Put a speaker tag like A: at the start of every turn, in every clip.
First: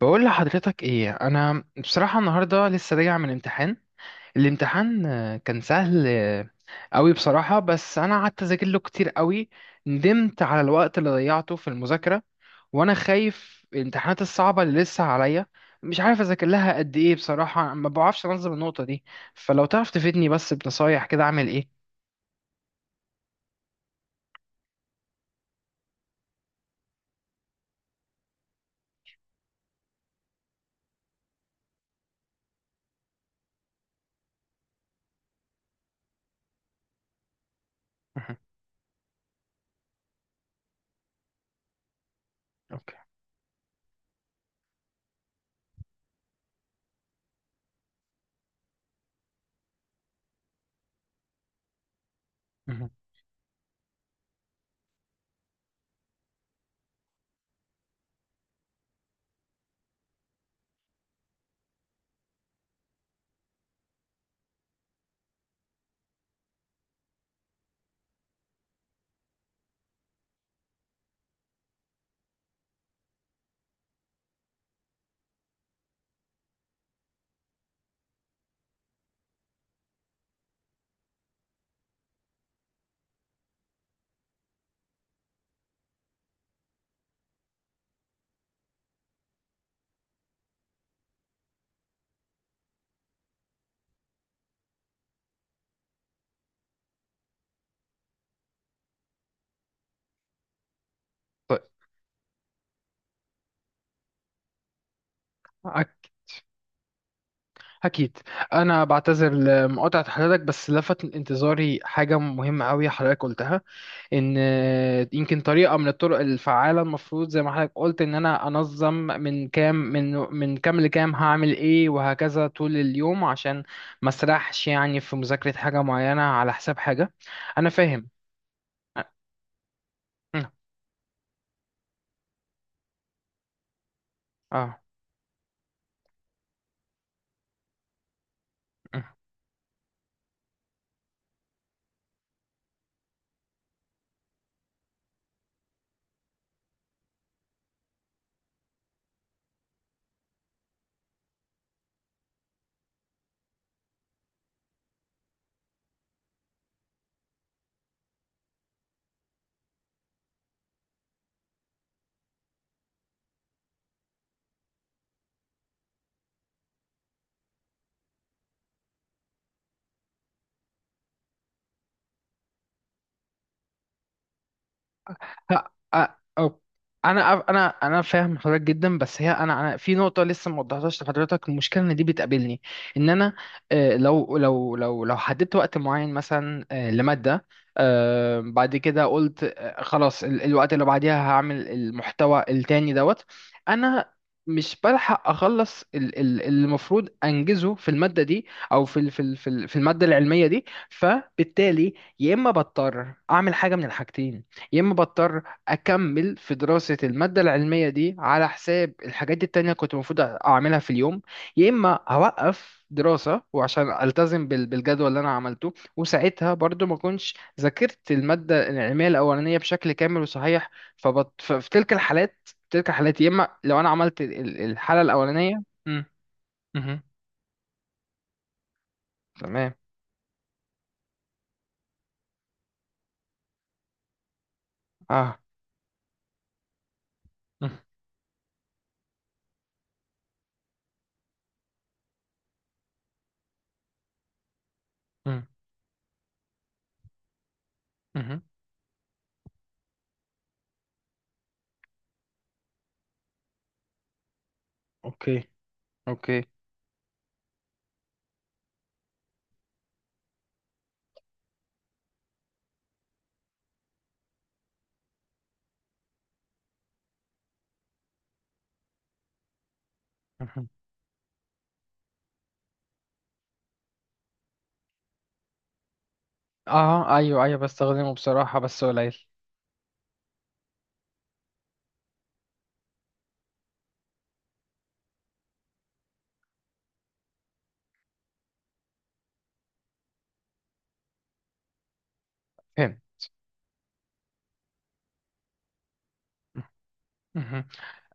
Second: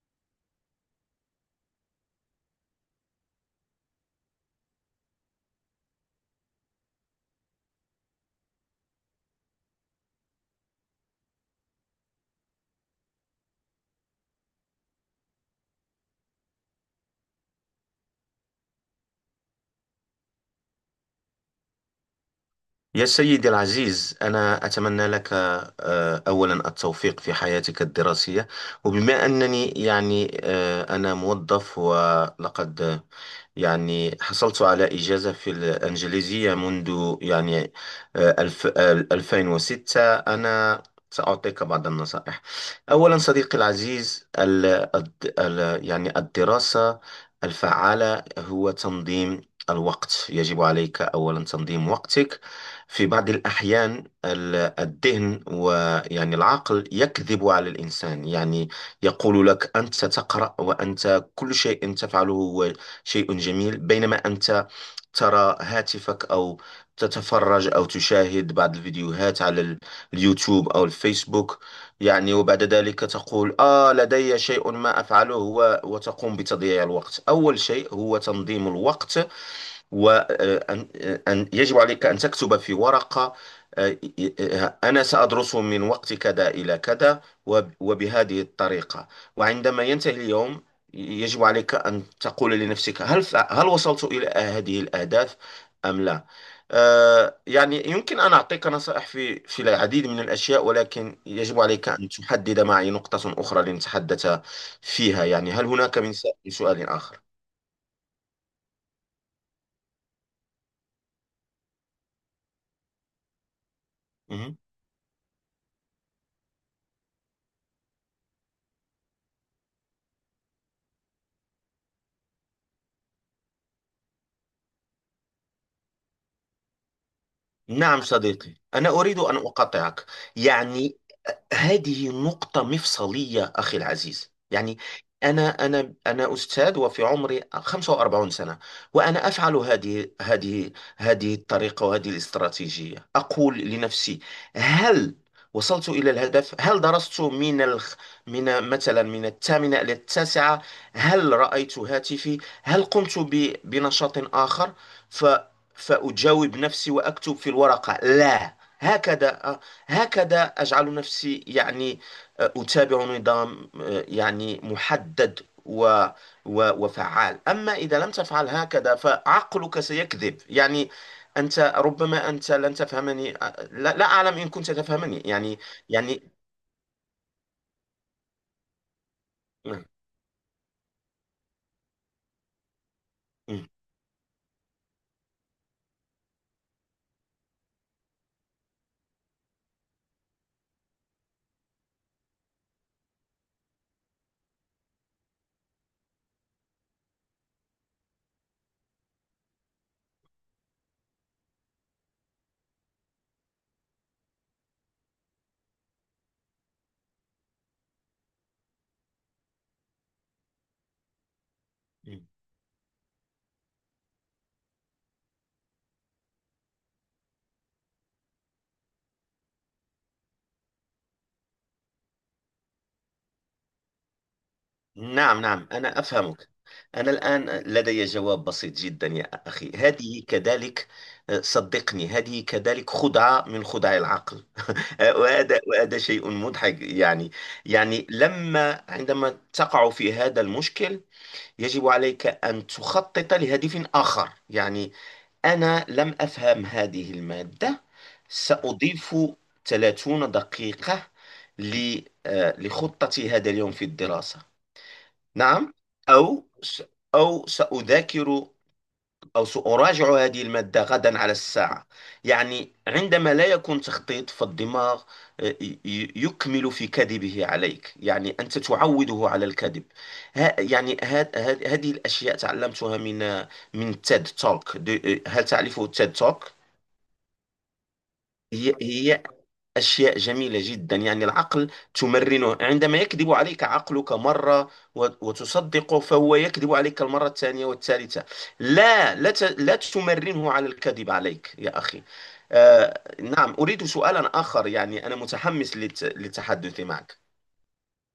A: بقول لحضرتك ايه، انا بصراحة النهاردة لسه راجع من امتحان. الامتحان كان سهل قوي بصراحة. بس انا قعدت اذاكر له كتير قوي. ندمت على الوقت اللي ضيعته في المذاكرة، وانا خايف الامتحانات الصعبة اللي لسه عليا. مش عارف اذاكر لها قد ايه، بصراحة ما بعرفش انظم النقطة دي. فلو تعرف تفيدني بس بنصايح كده اعمل ايه.
B: يا سيدي العزيز، أنا أتمنى لك أولا التوفيق في حياتك الدراسية. وبما أنني يعني أنا موظف، ولقد يعني حصلت على إجازة في الإنجليزية منذ يعني
A: مهم.
B: آه، الف آه، 2006. أنا سأعطيك بعض النصائح.
A: اوكي.
B: أولا صديقي العزيز، ال الد- ال يعني الدراسة الفعالة هو تنظيم الوقت. يجب عليك أولا تنظيم وقتك.
A: مهم.
B: في بعض الأحيان الذهن ويعني العقل يكذب على الإنسان، يعني يقول لك أنت تقرأ وأنت كل شيء تفعله هو شيء جميل، بينما أنت ترى هاتفك أو تتفرج أو تشاهد بعض الفيديوهات على اليوتيوب أو الفيسبوك، يعني وبعد ذلك تقول لدي شيء ما أفعله، و- وتقوم بتضييع الوقت. أول شيء هو تنظيم الوقت، وأن يجب عليك أن تكتب في ورقة، آه، أنا سأدرسه من وقت كذا إلى كذا، وب- وبهذه الطريقة، وعندما ينتهي اليوم يجب عليك أن تقول لنفسك هل وصلت إلى هذه الأهداف أم لا. يعني يمكن أن أعطيك نصائح في العديد من الأشياء، ولكن
A: طيب.
B: يجب عليك أن تحدد معي نقطة أخرى لنتحدث فيها. يعني هل هناك من سؤال آخر؟
A: أكيد. أنا بعتذر لمقاطعة حضرتك، بس لفت انتظاري حاجة مهمة أوي حضرتك قلتها، إن
B: مهم.
A: يمكن طريقة من الطرق الفعالة المفروض، زي ما حضرتك قلت، إن أنا أنظم من كام لكام هعمل إيه، وهكذا طول اليوم، عشان ما أسرحش يعني في مذاكرة حاجة معينة على حساب حاجة. أنا
B: نعم
A: فاهم.
B: صديقي، أنا أريد أن أقاطعك.
A: أه
B: يعني هذه نقطة مفصلية أخي العزيز. يعني
A: أه
B: أنا أستاذ، وفي عمري 45 سنة، وأنا أفعل هذه الطريقة وهذه الاستراتيجية. أقول لنفسي هل وصلت إلى الهدف؟ هل درست من مثلا من الثامنة إلى التاسعة؟ هل رأيت هاتفي؟ هل قمت بنشاط آخر؟ ف... فأجاوب نفسي وأكتب في الورقة لا. هكذا، هكذا أجعل نفسي يعني أتابع نظام يعني محدد و و وفعال. أما إذا لم تفعل هكذا فعقلك سيكذب، يعني ربما أنت لن تفهمني. لا, لا أعلم إن كنت تفهمني. يعني
A: ها- أ-
B: يعني
A: أو- انا أف- انا انا فاهم حضرتك جدا. بس هي انا
B: آه،
A: في نقطه لسه ما وضحتهاش لحضرتك، المشكله ان دي بتقابلني. ان انا
B: آه،
A: آه، لو لو لو لو حددت وقت معين مثلا لماده، بعد كده قلت خلاص الوقت اللي بعديها هعمل المحتوى التاني دوت. انا مش بلحق اخلص اللي المفروض انجزه في الماده دي، او في الماده العلميه دي. فبالتالي يا اما بضطر اعمل حاجه من الحاجتين، يا اما بضطر اكمل في دراسة المادة العلمية دي على حساب الحاجات دي التانية كنت المفروض اعملها في اليوم، يا اما
B: آه.
A: هوقف دراسة وعشان التزم بالجدول اللي انا عملته، وساعتها برضو ما كنتش ذاكرت المادة العلمية الاولانية بشكل كامل وصحيح. ففي تلك الحالات يا اما لو انا عملت الحالة
B: نعم
A: الاولانية.
B: نعم، أنا
A: مم.
B: أفهمك.
A: مهم.
B: أنا الآن لدي جواب بسيط جدا يا أخي.
A: تمام.
B: هذه كذلك، صدقني هذه كذلك خدعة من خدع العقل.
A: اه.
B: وهذا شيء مضحك. يعني
A: مم.
B: يعني عندما تقع في هذا المشكل، يجب عليك أن تخطط لهدف آخر. يعني
A: مم.
B: أنا لم أفهم هذه المادة،
A: مهم.
B: سأضيف 30 دقيقة لخطتي هذا اليوم في الدراسة.
A: اوكي،
B: نعم.
A: اوكي.
B: أو س- أو سأذاكر، أو سأراجع هذه المادة غدا على الساعة. يعني عندما لا يكون تخطيط فالدماغ يكمل في كذبه عليك، يعني أنت تعوده على الكذب. ها
A: مهم.
B: يعني هذه الأشياء تعلمتها من تيد توك. هل تعرفه تيد توك؟
A: اه، ايوه، ايوه، بستخدمه بصراحة
B: هي
A: بس قليل.
B: هي أشياء جميلة جدا. يعني العقل تمرنه، عندما يكذب عليك عقلك مرة وت- وتصدقه فهو يكذب عليك المرة الثانية والثالثة. لا لا لا تمرنه على الكذب عليك يا أخي.
A: فهمت.
B: نعم، أريد سؤالا آخر. يعني أنا متحمس للتحدث معك.
A: مهم.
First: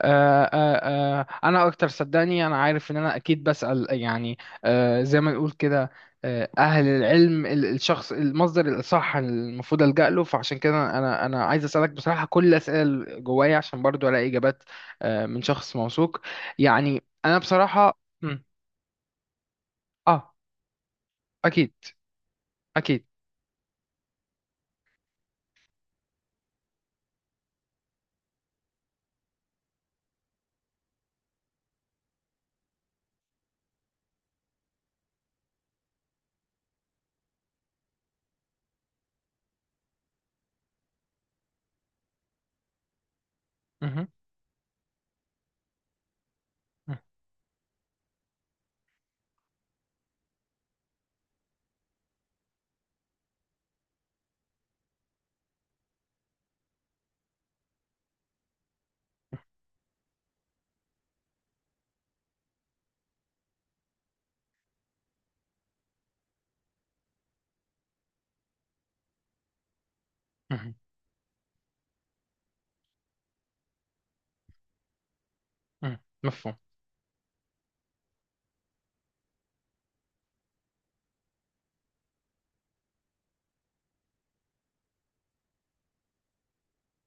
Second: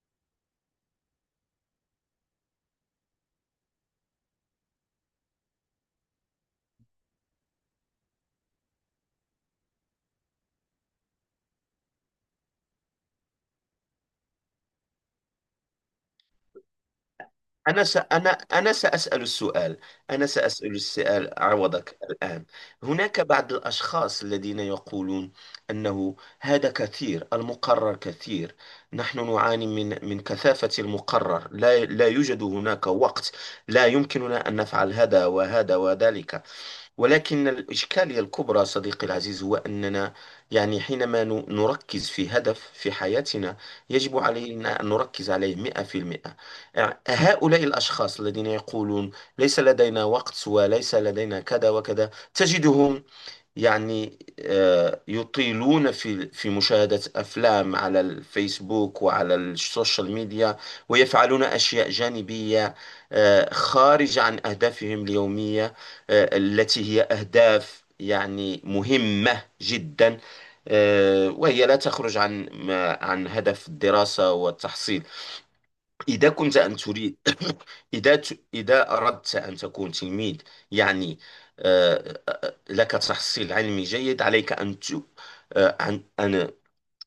A: آه، آه، انا اكتر، صدقني انا عارف ان انا اكيد بسأل، يعني زي ما نقول كده، اهل العلم، الشخص المصدر الاصح المفروض ألجأ له، فعشان كده انا عايز اسالك بصراحه كل الاسئله اللي جوايا عشان برضو الاقي اجابات من شخص موثوق. يعني انا
B: أنا س...
A: بصراحه.
B: أنا
A: مم.
B: أنا سأسأل السؤال. أنا
A: اه.
B: سأسأل السؤال
A: اكيد،
B: عوضك الآن.
A: اكيد.
B: هناك بعض الأشخاص الذين يقولون أنه هذا كثير، المقرر كثير، نحن نعاني من كثافة المقرر، لا يوجد هناك وقت، لا يمكننا أن نفعل هذا وهذا وذلك. ولكن الإشكالية الكبرى صديقي العزيز هو أننا يعني حينما نركز في هدف في حياتنا،
A: مهم.
B: يجب علينا أن نركز عليه 100%.
A: مهم.
B: هؤلاء الأشخاص الذين يقولون ليس لدينا وقت وليس لدينا كذا وكذا، تجدهم يعني يطيلون في مشاهدة أفلام على الفيسبوك وعلى السوشيال ميديا، ويفعلون أشياء جانبية خارجة عن أهدافهم اليومية، التي هي أهداف يعني مهمة جدا،
A: مهم.
B: وهي لا تخرج عن هدف الدراسة والتحصيل.
A: مهم.
B: إذا
A: مفهوم.
B: كنت أن تريد إذا أردت أن تكون تلميذ يعني لك تحصيل علمي جيد، عليك أن ت... آه، أن أن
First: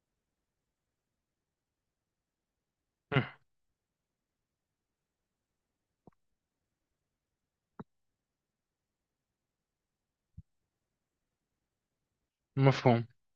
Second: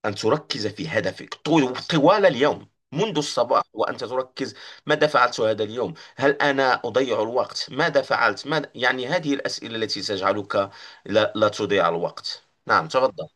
B: أن تركز في هدفك طوال اليوم. منذ
A: مهم.
B: الصباح وأنت تركز ماذا فعلت هذا اليوم؟ هل أنا أضيع الوقت؟ ماذا فعلت؟ يعني هذه الأسئلة التي تجعلك لا, لا تضيع الوقت. نعم
A: مفهوم.
B: تفضل.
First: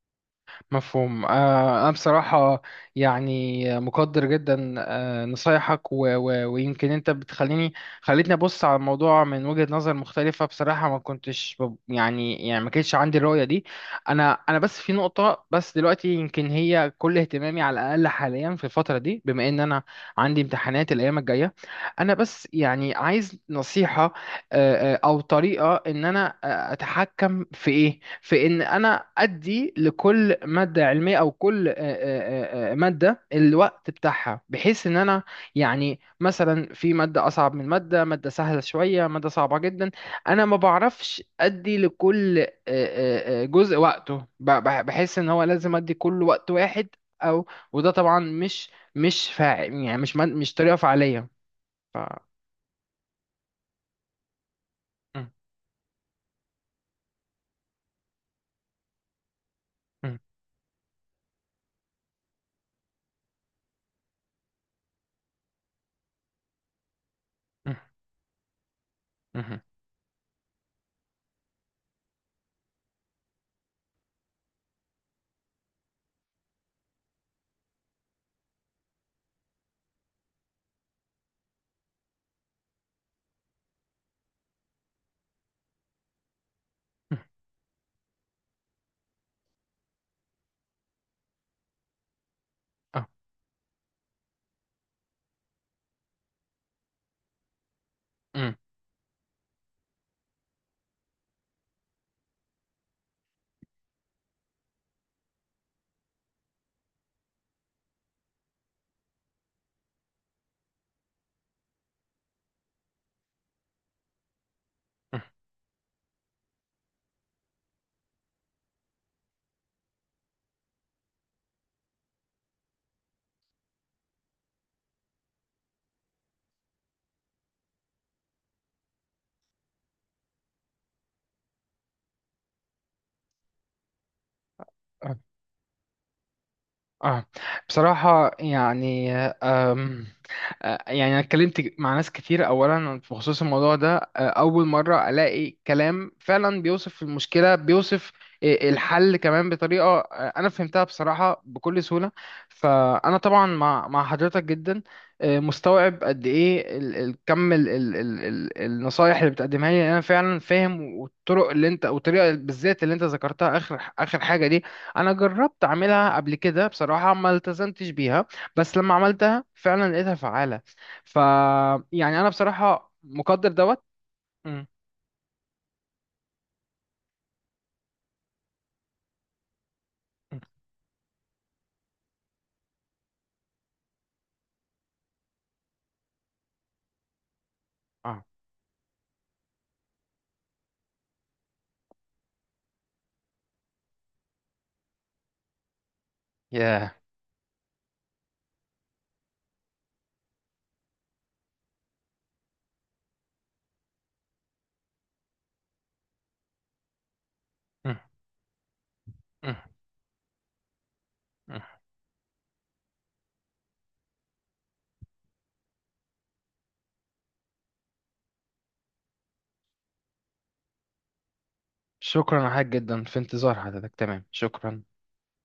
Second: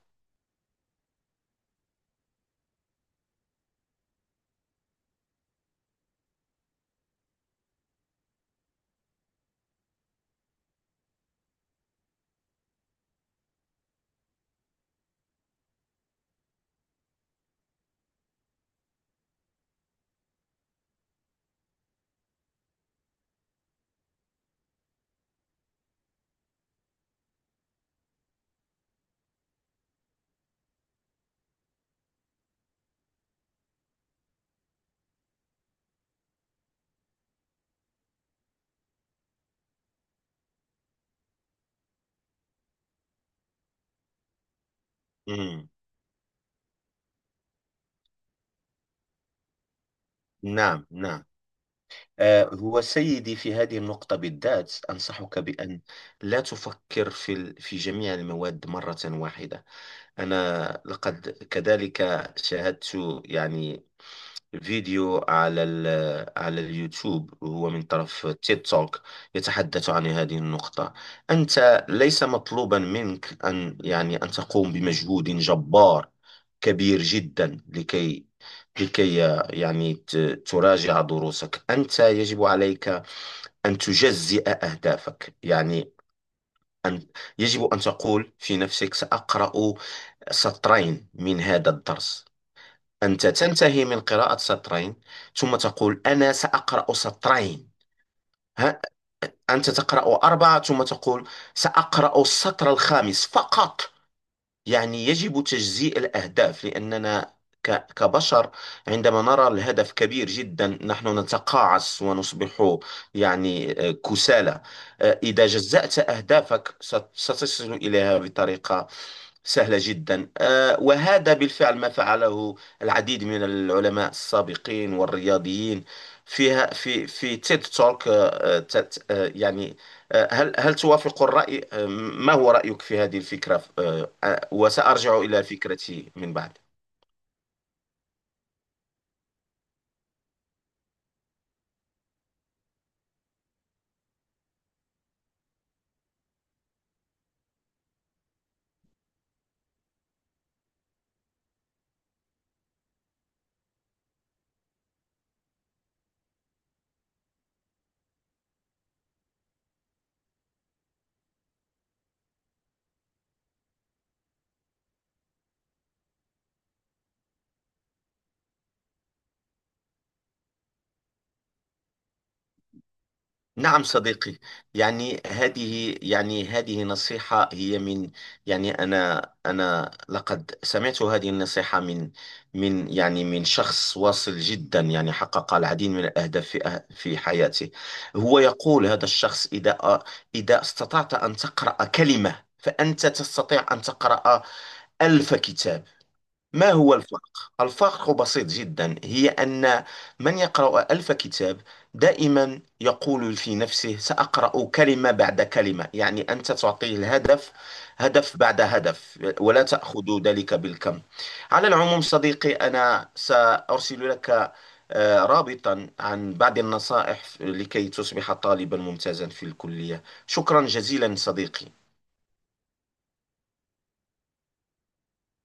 A: مفهوم. أنا بصراحة يعني مقدر جدا نصايحك ويمكن أنت خليتني أبص على الموضوع من وجهة نظر مختلفة. بصراحة ما كنتش يعني ما كانش عندي الرؤية دي. أنا بس في نقطة، بس دلوقتي يمكن هي كل اهتمامي على الأقل حاليا في الفترة دي، بما إن أنا عندي امتحانات الأيام الجاية، أنا بس يعني عايز نصيحة. او طريقه ان انا اتحكم في ان انا ادي لكل ماده علميه، او كل ماده الوقت بتاعها، بحيث ان انا يعني مثلا في ماده اصعب من ماده سهله شويه، ماده صعبه جدا. انا ما بعرفش ادي لكل جزء وقته، بحس ان هو
B: مم.
A: لازم ادي كل وقت واحد. او وده طبعا مش يعني مش طريقه
B: نعم نعم.
A: فعاليه. ف...
B: هو سيدي في هذه النقطة بالذات
A: م-
B: أنصحك بأن لا تفكر في في جميع المواد مرة واحدة.
A: م-
B: أنا لقد كذلك شاهدت يعني فيديو على على اليوتيوب، وهو
A: م-
B: من طرف تيد توك،
A: م-
B: يتحدث عن هذه النقطة. أنت ليس مطلوبا منك أن يعني أن تقوم بمجهود جبار كبير جدا، لكي لكي يعني تراجع دروسك. أنت يجب عليك أن تجزئ أهدافك، يعني أن يجب أن تقول في نفسك سأقرأ سطرين من هذا الدرس.
A: م-
B: أنت تنتهي من قراءة سطرين، ثم تقول أنا سأقرأ سطرين.
A: مم.
B: ها؟ أنت تقرأ أربعة ثم تقول سأقرأ السطر الخامس فقط. يعني يجب تجزيء الأهداف، لأننا كبشر عندما نرى الهدف كبير جدا نحن نتقاعس ونصبح يعني كسالى. إذا جزأت أهدافك ستصل إليها بطريقة سهلة جدا. وهذا بالفعل ما فعله العديد من العلماء السابقين والرياضيين فيها في تيد توك. يعني هل توافق الرأي؟ ما هو رأيك في هذه الفكرة؟
A: مم.
B: وسأرجع إلى فكرتي من بعد.
A: اه، بصراحة يعني، يعني أنا اتكلمت مع ناس كتير أولا بخصوص الموضوع ده، أول مرة ألاقي كلام فعلا بيوصف المشكلة، بيوصف الحل كمان بطريقة أنا فهمتها بصراحة بكل سهولة. فأنا طبعا مع حضرتك جدا، مستوعب قد إيه كم النصايح اللي بتقدمها لي. أنا فعلا فاهم، والطرق اللي والطريقة بالذات اللي أنت ذكرتها آخر آخر حاجة دي، انا جربت اعملها قبل كده بصراحه ما التزمتش بيها، بس لما عملتها فعلا لقيتها فعاله. ف يعني انا بصراحه مقدر
B: نعم
A: دوت.
B: صديقي.
A: مم،
B: يعني هذه، يعني هذه نصيحة هي من، يعني أنا
A: مم،
B: لقد سمعت هذه النصيحة من يعني من شخص واصل جدا، يعني حقق العديد من الأهداف في حياته.
A: اه،
B: هو يقول هذا الشخص إذا استطعت أن تقرأ كلمة فأنت تستطيع أن تقرأ 1000 كتاب. ما
A: ياه،
B: هو الفرق؟ الفرق بسيط جدا، هي أن من يقرأ 1000 كتاب دائما يقول في نفسه سأقرأ كلمة بعد كلمة. يعني أنت تعطيه الهدف،
A: مم،
B: هدف بعد هدف،
A: مم،
B: ولا تأخذ ذلك بالكم.
A: مم.
B: على العموم صديقي، أنا سأرسل لك رابطا عن بعض النصائح لكي تصبح طالبا ممتازا في الكلية. شكرا جزيلا صديقي.
A: شكرا يا حاج جدا، في انتظار حضرتك. تمام، شكرا.